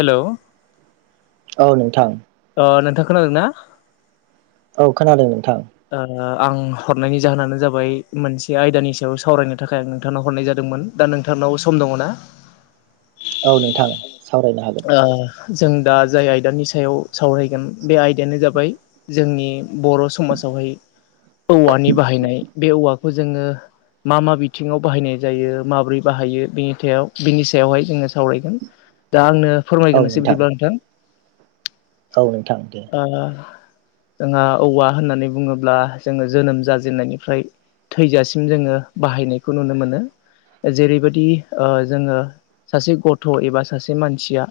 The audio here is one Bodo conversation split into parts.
हेलौ औ नोंथां। अ नोंथां खोनादों ना? औ खोनादों नोंथां। आं हरनायनि जाहोनानो जाबाय मोनसे आयदानि सायाव सावरायनो थाखाय आं नोंथांनाव हरनाय जादोंमोन। दा नोंथांनाव सम दङ ना? औ नोंथां सावरायनो हागोन। जों दा जाय आयदानि सायाव सावरायगोन बे आयदायानो जाबाय जोंनि बर' समाजावहाय औवानि बाहायनाय बे औवाखौ जोङो मा मा बिथिङाव बाहायनाय जायो माबोरै बाहायो बेनि बिनि सायावहाय जोङो सावरायगोन। दा आंनो फोरमायगोरनोसै बिदिब्ला नोंथां। औ नोंथां दे। जोंहा औवा होननानै बुङोब्ला जोङो जोनोम जाजेननायनिफ्राय थैजासिम जोङो बाहायनायखौ नुनो मोनो। जेरैबायदि जोङो सासे गथ' एबा सा सासे मानसिया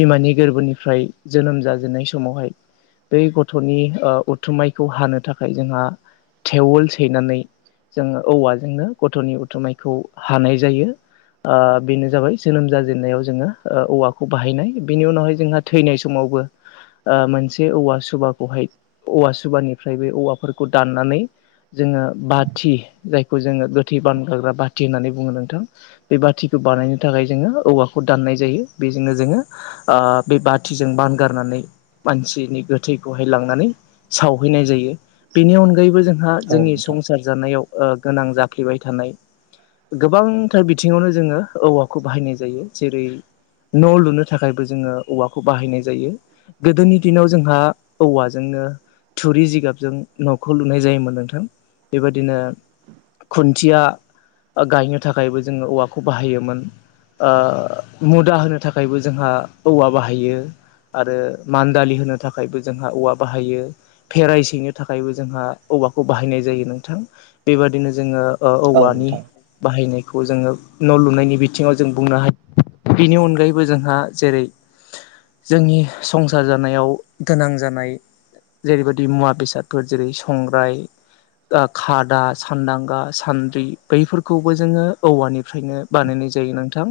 बिमानि गोरबोनिफ्राय जोनोम जाजेननाय समावहाय बै गथ'नि उथुमायखौ हानो थाखाय जोंहा थेवोल सैनानै जों औवाजोंनो गथ'नि उथुमायखौ हानाय जायो। ओ बेनो जाबाय जोनोम जाजेनन्नायाव जोङो औवाखौ बाहायनाय बिनि उनावहाय जोंहा थैनाय समावबो मोनसे औवा सुबाखौहाय औवा सुबानिफ्राय बे औवाफोरखौ दाननानै जोङो बाथि जायखौ जोङो गोथै बानगाग्रा बाथि होननानै बुङो नोंथां बे बाथिखौ बानायनो थाखाय जोङो औवाखौ दाननाय जायो बेजोंनो जोङो बे बाथिजों बानगारनानै मानसिनि गोथैखौहाय लांनानै सावहैनाय जायो बेनि अनगायैबो जों जोंहा औ जोंनि नोंथां संसार जानायाव गोनां जाफ्लेबाय थानाय गोबांथार बिथिङावनो जोङो औवाखौ बाहायनाय जायो जेरै न' लुनो थाखायबो जोङो औवाखौ बाहायनाय जायो गोदोनि दिनाव जोंहा औवाजोंनो थुरि जिगाबजों न'खौ लुनाय जायोमोन नोंथां बेबादिनो खुन्थिया गायनो थाखायबो जोङो औवाखौ बाहायोमोन मुदा होनो थाखायबो जोंहा औवा बाहायो आरो मान दालि होनो थाखायबो जोंहा औवा बाहायो भेराय सैनो थाखायबो जोंहा औवाखौ बाहायनाय जायो नोंथां बेबादिनो जोङो औ औवानि नोंथां बाहायनायखौ जोङो न' लुनायनि बिथिङाव जों बुंनो हायो बिनि अनगायैबो जोंहा जेरै जोंनि संसार जानायाव गोनां जानाय जेरैबायदि मुवा बेसादफोर जेरै संग्राय खादा सानदांगा सान्द्रि बैफोरखौबो जोङो औवानिफ्रायनो बानायनाय जायो नोंथां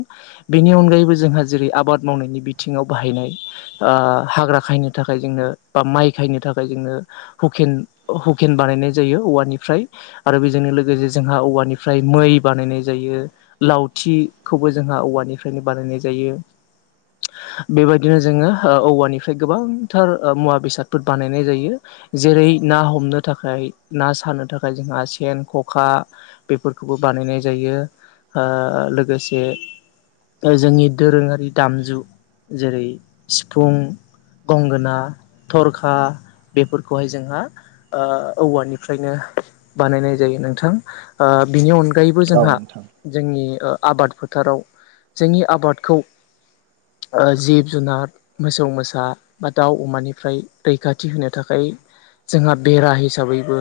बेनि अनगायैबो जोंहा जेरै आबाद मावनायनि बिथिङाव बाहायनाय हाग्रा खायनो थाखाय जोंनो बा माइ खायनो थाखाय जोंनो हुकेन हुकेन बानायनाय जायो औवानिफ्राय आरो बेजोंनो लोगोसे जोंहा औवानिफ्राय मै बानायनाय जायो लावथिखौबो जोंहा औवानिफ्रायनो बानायनाय जायो बेबायदिनो जोङो औवानिफ्राय गोबांथार मुवा बेसादफोर बानायनाय जायो जेरै ना हमनो थाखाय ना सानो थाखाय जोंहा सेन ख'खा बेफोरखौबो बानायनाय जायो लोगोसे जोंनि दोरोङारि दामजु जेरै सिफुं गंगोना थरखा बेफोरखौहाय जोंहा ओ औवानिफ्रायनो बानायनाय जायो नोंथां बिनि अनग फगायबो औ जोंहा नोंथां जोंनि आबाद फोथाराव जोंनि आबादखौ जिब जुनार मोसौ मोसा बा दाउ अमानिफ्राय रैखाथि होनो थाखाय जोंहा बेरा हिसाबैबो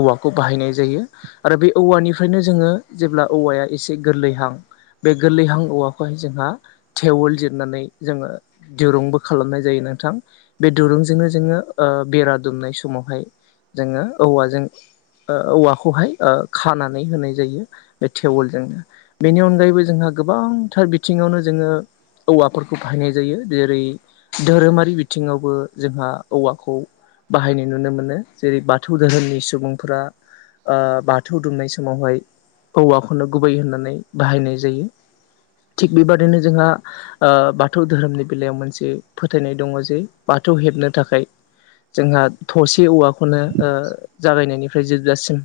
औवाखौ बाहायनाय जायो आरो बे औवानिफ्रायनो जोङो जेब्ला औवाया एसे गोरलैहां बे गोरलैहां औवाखौ खौहाय जोंहा थेवोल जिरनानै जोङो दिरुंबो खालामनाय जायो नोंथां बे दिरुंजोंनो जोङो बेरा दुमनाय समावहाय जोङो औवाजों औवाखौहाय खानानै होनाय जायो बे टेवलजोंनो बेनि अनगायैबो जोंहा गोबांथार बिथिङावनो जोङो औवाफोरखौ बाहायनाय जायो जेरै धोरोमारि बिथिङावबो जोंहा औवाखौ बाहायनाय नुनो मोनो जेरै बाथौ दोोरोमनि सुबुंफोरा ओ बाथौ दुमनाय समावहाय औवाखौनो गुबै होननानै बाहायनाय जायो थिग बेबादिनो जोंहा बाथौ धोरोमनि बेलायाव मोनसे फोथायनाय दङ जे बाथौ हेबनो थाखाय जोंहा थसे औवाखौनो जागायनायनि जोबजासिम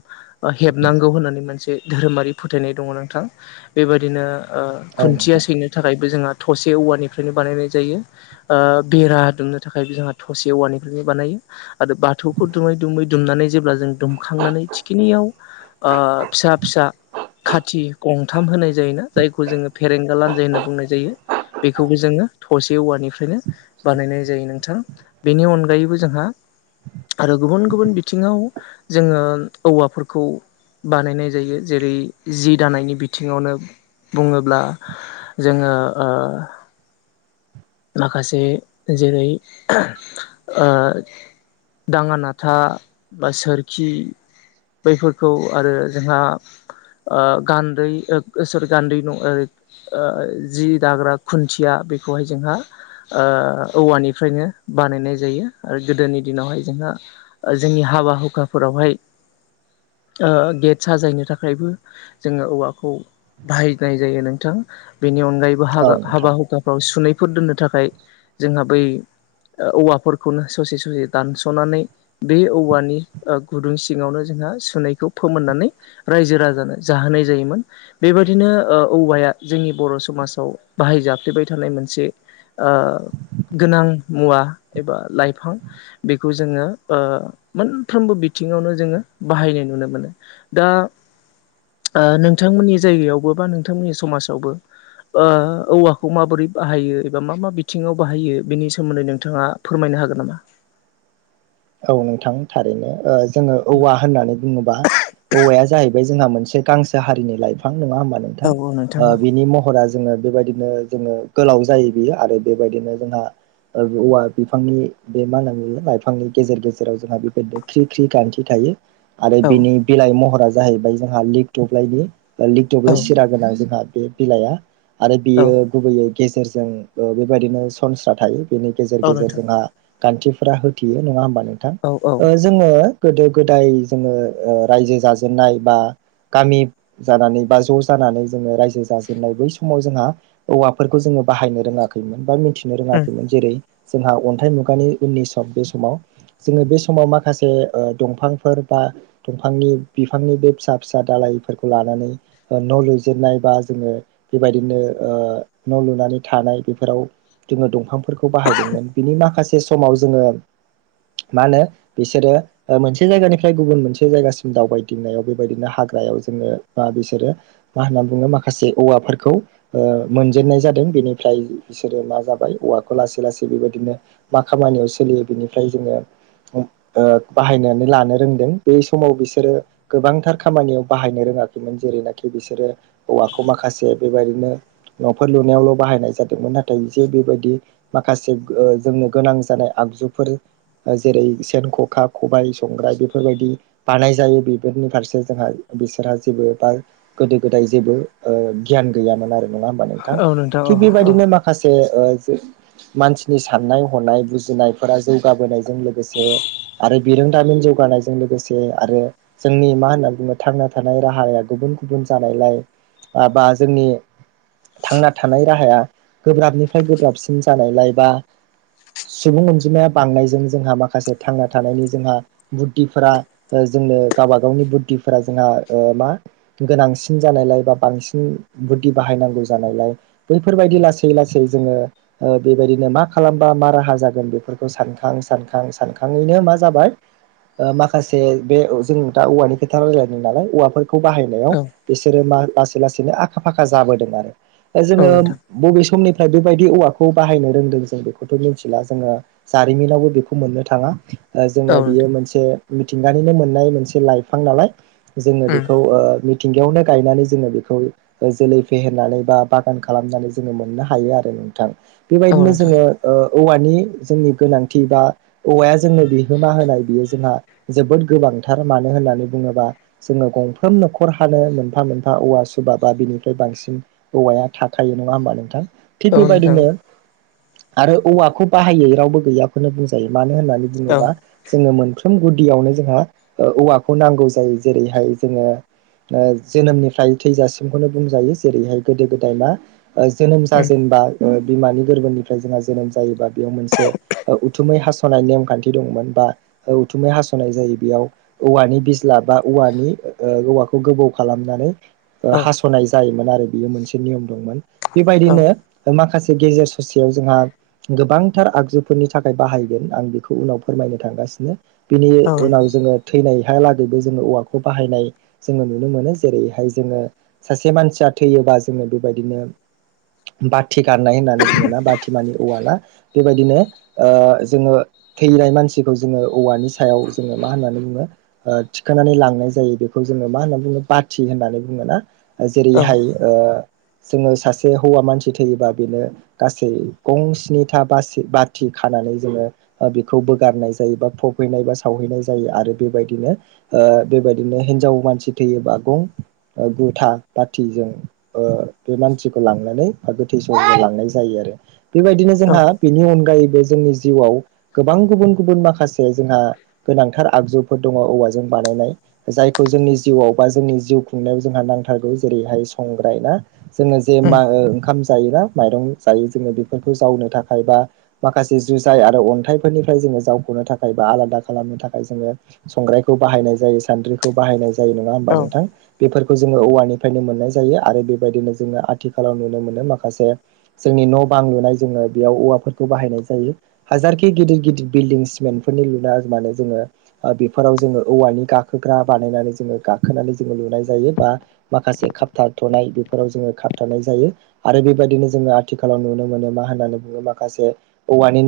हेबनांगौ होननानै मोनसे धोरोमारि फोथायनाय दङ नोंथां बेबायदिनो औ खुन्थिया नोंथां सैनो थाखायबो जोंहा थसे औवानिफ्रायनो बानायनाय जायो बेरा दुमनो थाखाय जोंहा थसे औवानिफ्रायनो बानायो आरो बाथौखौ दुमै दुमै दुमनानै जेब्ला जों दुमखांनानै थिखिनियाव फिसा फिसा खाथि गंथाम होनाय जायोना जायखौ जोङो फेरेंगा लान्जाय होनना बुंनाय जायो बेखौबो जोङो थसे औवानिफ्रायनो। बानायनाय जायो नोंथां बेनि अनगायैबो जोंहा। आरो गुबुन गुबुन बिथिङाव जोङो औवाफोरखौ। बानायनाय जायो जेरै जि दानायनि बिथिङावनो बुङो ब्ला जोङो ओ माखासे जेरै ओ दाङानाथा बा सोरखि बैफोरखौ आरो जोंहा आ गान्दै ओ सोर गान्दै न ओ ओ जि दाग्रा खुन्थिया बेखौहाय जोंहा ओ औवानिफ्रायनो बानायनाय जायो आरो गोदोनि दिनावहाय जोंहा जोंनि हाबा हुखाफोरावहाय ओ गेट साजायनो थाखायबो जोङो औवाखौ बाहायनाय जायो नोंथां बेनि अनगायैबो हाबा औ नोंथां हाबाहुखाफ्राव सुनै फोर दोननो थाखाय जोंहा बै औवाफोरखौनो ससे ससे दानस'नानै बे औवानि ओ गुदुं सिङावनो जोंहा सुननायखौ फोमोननानै रायजो राजानो जाहोनाय जायोमोन बेबायदिनो ओ औवाया जोंनि बर' समाजाव बाहायजफ्लेबाय थानाय मोनसे ओ गोनां मुवा एबा लाइफां बेखौ जोङो ओ मोनफ्रोमबो बिथिङावनो जोङो बाहायनाय नुनो मोनो दा नोंथांमोननि जायगायावबो बा नोंथांमोननि समाजावबो ओ औवाखौ माबोरै बाहायो बा मा मा बिथिङाव बाहायो बेनि सोमोन्दै नोंथाङा फोरमायनो हागोन नामा औ नोंथां थारैनो जोङो औवा होननानै बुङोबा औवाया जाहैबाय जोंहा मोनसे गांसो हारिनि लाइफां नङा होमबा नोंथां औ औ नोंथां औ ओ बेनि महरा जोङो बेबायदिनो जोङो गोलाव जायो बियो आरो बेबायदिनो जोंहा ओ औवा बिफांनि बे मा होनना नुयो लाइफांनि गेजेर गेजेराव जोंहा बेबायदि ख्रि ख्रि गान्थि थायो आरो बिनि बिलाइ महरा जाहैबाय जोंहा लिग दब्लाइनि बा लिग औ दब्लाय सिरा गोनां जोंहा बे बिलाइआ आरो औ बियो गुबैयै गेजेरजों ओ बेबायदिनो सनस्रा थायो बेनि गेजेर औ गेजेर नोंथां जोंहा गान्थिफोरा होथेयो नङा होमबा नोंथां औ औ ओ जोङो गोदो गोदाय जोङो ओ रायजो जाजेननाय बा गामि जानानै बा ज' जानानै जोङो रायजो जाजेननाय बै समाव जोंहा औवाफोरखौ जोङो बाहायनो रोङाखैमोन बा मिथि उम रोङाखैमोन जेरै जोंहा अन्थाइ मुगानि उननि सम बे समाव जोङो बे समाव माखासे ओ दंफांफोर बा दंफांनि बिफांनि बे फिसा फिसा दालायफोरखौ लानानै न' लुजेननाय बा जोङो बेबायदिनो ओ न' लुनानै थानाय बेफोराव जोङो दंफांफोरखौ बाहायदोंमोन बिनि माखासे समाव जोङो मा होनो बिसोरो ओ मोनसे जायगानिफ्राय गुबुन मोनसे जायगासिम दावबायदिंनायाव बेबायदिनो हाग्रायाव जोङो बा बिसोरो मा होनना बुङो माखासे औवाफोरखौ ओ मोनजेननाय जादों बेनिफ्राय बिसोरो मा जाबाय औवाखौ लासै लासै बेबायदिनो मा खामानियाव सोलियो बिनिफ्राय जोङो अम ओ बाहायनानै लानो रोंदों बे समाव बिसोरो गोबांथार खामानियाव बाहायनो रोङाखैमोन जेरैनाखि बिसोरो औवाखौ माखासे बेबायदिनो न'फोर लुनायावल' बाहायनाय जादोंमोन नाथाय जे बेबायदि माखासे ओ जोंनो गोनां जानाय आगजु फोर ओ जेरै सेन ख'खा खबाय संग्राय बेफोरबायदि बानाय जायो बेफोरनि फारसे जोंहा बिसोरहा जेबो बाय गोदो गोदाय जेबो ओ गियान गैयामोन आरो नङा होमबा नोंथां औ औ थिग औ बेबायदिनो मा खासे ओ जे मानसिनि साननाय हनाय बुजिनाय फोरा जौगाबोनायजों लोगोसे आरो बिरोंदामिन जौगानायजों लोगोसे आरो जोंनि मा होनना बुङो थांना थानाय राहाया गुबुन गुबुन जानायलाय। बा बा जोंनि थांना थानाय राहाया गोब्राबनिफ्राय गोब्राबसिन जानायलाय बा सुबुं अनजिमाया बांनायजों जोंहा माखासे थांना थानायनि जोंहा बुद्धिफोरा ओ जोंनो गावबा गावनि बुद्धिफोरा जोंहा ओ मा गोनांसिन जानायलाय बा बांसिन बुद्धि बाहायनांगौ जानायलाय बैफोरबायदि लासै लासै जोङो ओ बेबायदिनो मा खालामबा मा राहा जागोन बेफोर बेखौ सानखां सानखां सानखाङैनो मा जाबाय ओ माखासे बे जों दा औवानि खोथा रायलायदों नालाय औवाफोर खौ बाहायनायाव औ बिसोरो लासै लासैनो आखा फाखा जाबोदों आरो दा औ जोङो नोंथां बबे समनिफ्राय बेबायदि औवाखौ बाहायनो रोंदों जों बेखौथ' मिथिला जोङो जारिमिनावबो बेखौ मोननो थाङा जोङो औ बियो नोंथां मोनसे मिथिंगानिनो मोननाय मोनसे लाइफां नालाय जोङो उम बेखौ ओ मिथिंगायावनो गायनानै जोङो बेखौ जोलै फेहेरनानै बा बागान खालामनानै जोङो मोननो हायो आरो नोंथां। औ बेबायदिनो नोंथां जोङो ओ औवानि जोंनि गोनांथि बा औवाया जोंनो बिहोमा होनाय बियो जोंहा जोबोद गोबांथार मानो होननानै बुङोबा जोङो गंफ्रोम न'खर हानो मोनफा मोनफा औवा सुबा बा बिनिफ्राय बांसिन औवाया थाखायो नङा होमबा नोंथां। थिग औ नोंथां बेबायदिनो आरो औवाखौ बाहायै रावबो गैयाखौनो बुंजायो मानो होननानै औ दिनोबा जोङो मोनफ्रोम गुदियावनो जोंहा औवाखौ नांगौ जायो जेरैहाय जोङो ओ जोनोमनिफ्राय थैजासिमखौनो बुंजायो जेरैहाय गोदो गोदाय मा ओ जोनोमजा उम जेनबा ओ बिमानि गोरबोनिफ्राय जोंहा जोनोम जायोबा बेयाव मोनसे उथुमै हासनाय नेमखान्थि दंमोन बा उथुमै हासनाय जायो बेयाव औवानि बिज्ला बा औवानि ओ औवाखौ गोबौ खालामनानै औ हासनाय जायोमोन आरो बियो मोनसे नियम दंमोन बेबायदिनो माखासे गेजेर ससेयाव जोंहा गोबांथार आगजु फोरनि थाखाय बाहायगोन आं बेखौ उनाव फोरमायनो थांगासिनो बिनि उनाव जोङो थैनायहालागैबो जोङो औवाखौ बाहायनाय जोङो नुनो मोनो जेरैहाय जोङो सासे मानसिया थैयोबा जोंनो बेबायदिनो बाथि गारनाय होननानै बुङोना बाथिमानि औवाना बेबायदिनो ओ जोङो थैनाय मानसिखौ जोङो औवानि सायाव जोङो मा होननानै बुङो ओ थिखांनानै लांनाय जायो बेखौ जोङो मा होनना बुङो बाथि होननानै बुङोना नोंथां औ जेरैहाय ओ जोङो सासे हौवा मानसि थैयोबा बेनो गासै गं स्निथा बासि बा बाथि खानानै जोङो बेखौ बोगारनाय जायो बा फबहैनाय बा सावहैनाय जायो आरो बेबायदिनो ओ बेबायदिनो हिनजाव मानसि थैयोबा गं गुथा बाथिजों ओ बे मानसिखौ लांनानै बा गोथै सह लांनाय जायो आरो। बेबायदिनो औ जोंहा उम बेनि अनगायैबो जोंनि जिउआव गोबां गुबुन गुबुन माखासे जोंहा गोनांथार आगजुफोर दङ औवाजों बानायनाय जायखौ जोंनि जिउआव बा जोंनि जिउ खुंनायाव जोंहा नांथारगौ जेरैहाय संग्राय ना जोङो जे मा ओंखाम जायोना माइरं जायो जोङो बेफोरखौ जावनो थाखाय बा माखासे जुजाय आरो अन्थाइफोरनिफ्राय जोङो जावखनो थाखाय बा आलादा खालामनो थाखाय जोङो संग्रायखौ बाहायनाय जायो सान्द्रिखौ बाहायनाय जायो नङा होमबा औ नोंथां। बेफोरखौ जोङो औवानिफ्रायनो मोननाय जायो आरो बेबायदिनो जोङो आथिखालाव नुनो मोनो माखासे जोंनि न बां लुनाय जोङो बेयाव औवाफोर खौ बाहायनाय जायो हाजारखि गिदिर गिदिर बिल्डिं सिमेन्टफोरनि लुना माने जोङो आ बेफोराव जोङो औवानि गाखोग्रा बानायनानै जोङो गाखोनानै जोङो लुनाय जायो बा माखासे खाबथनाय बेफोराव जोङो खाबथानाय जायो आरो बेबायदिनो जोङो आथिखालाव नुनो मोनो मा होननानै बुङो माखासे औवानिनो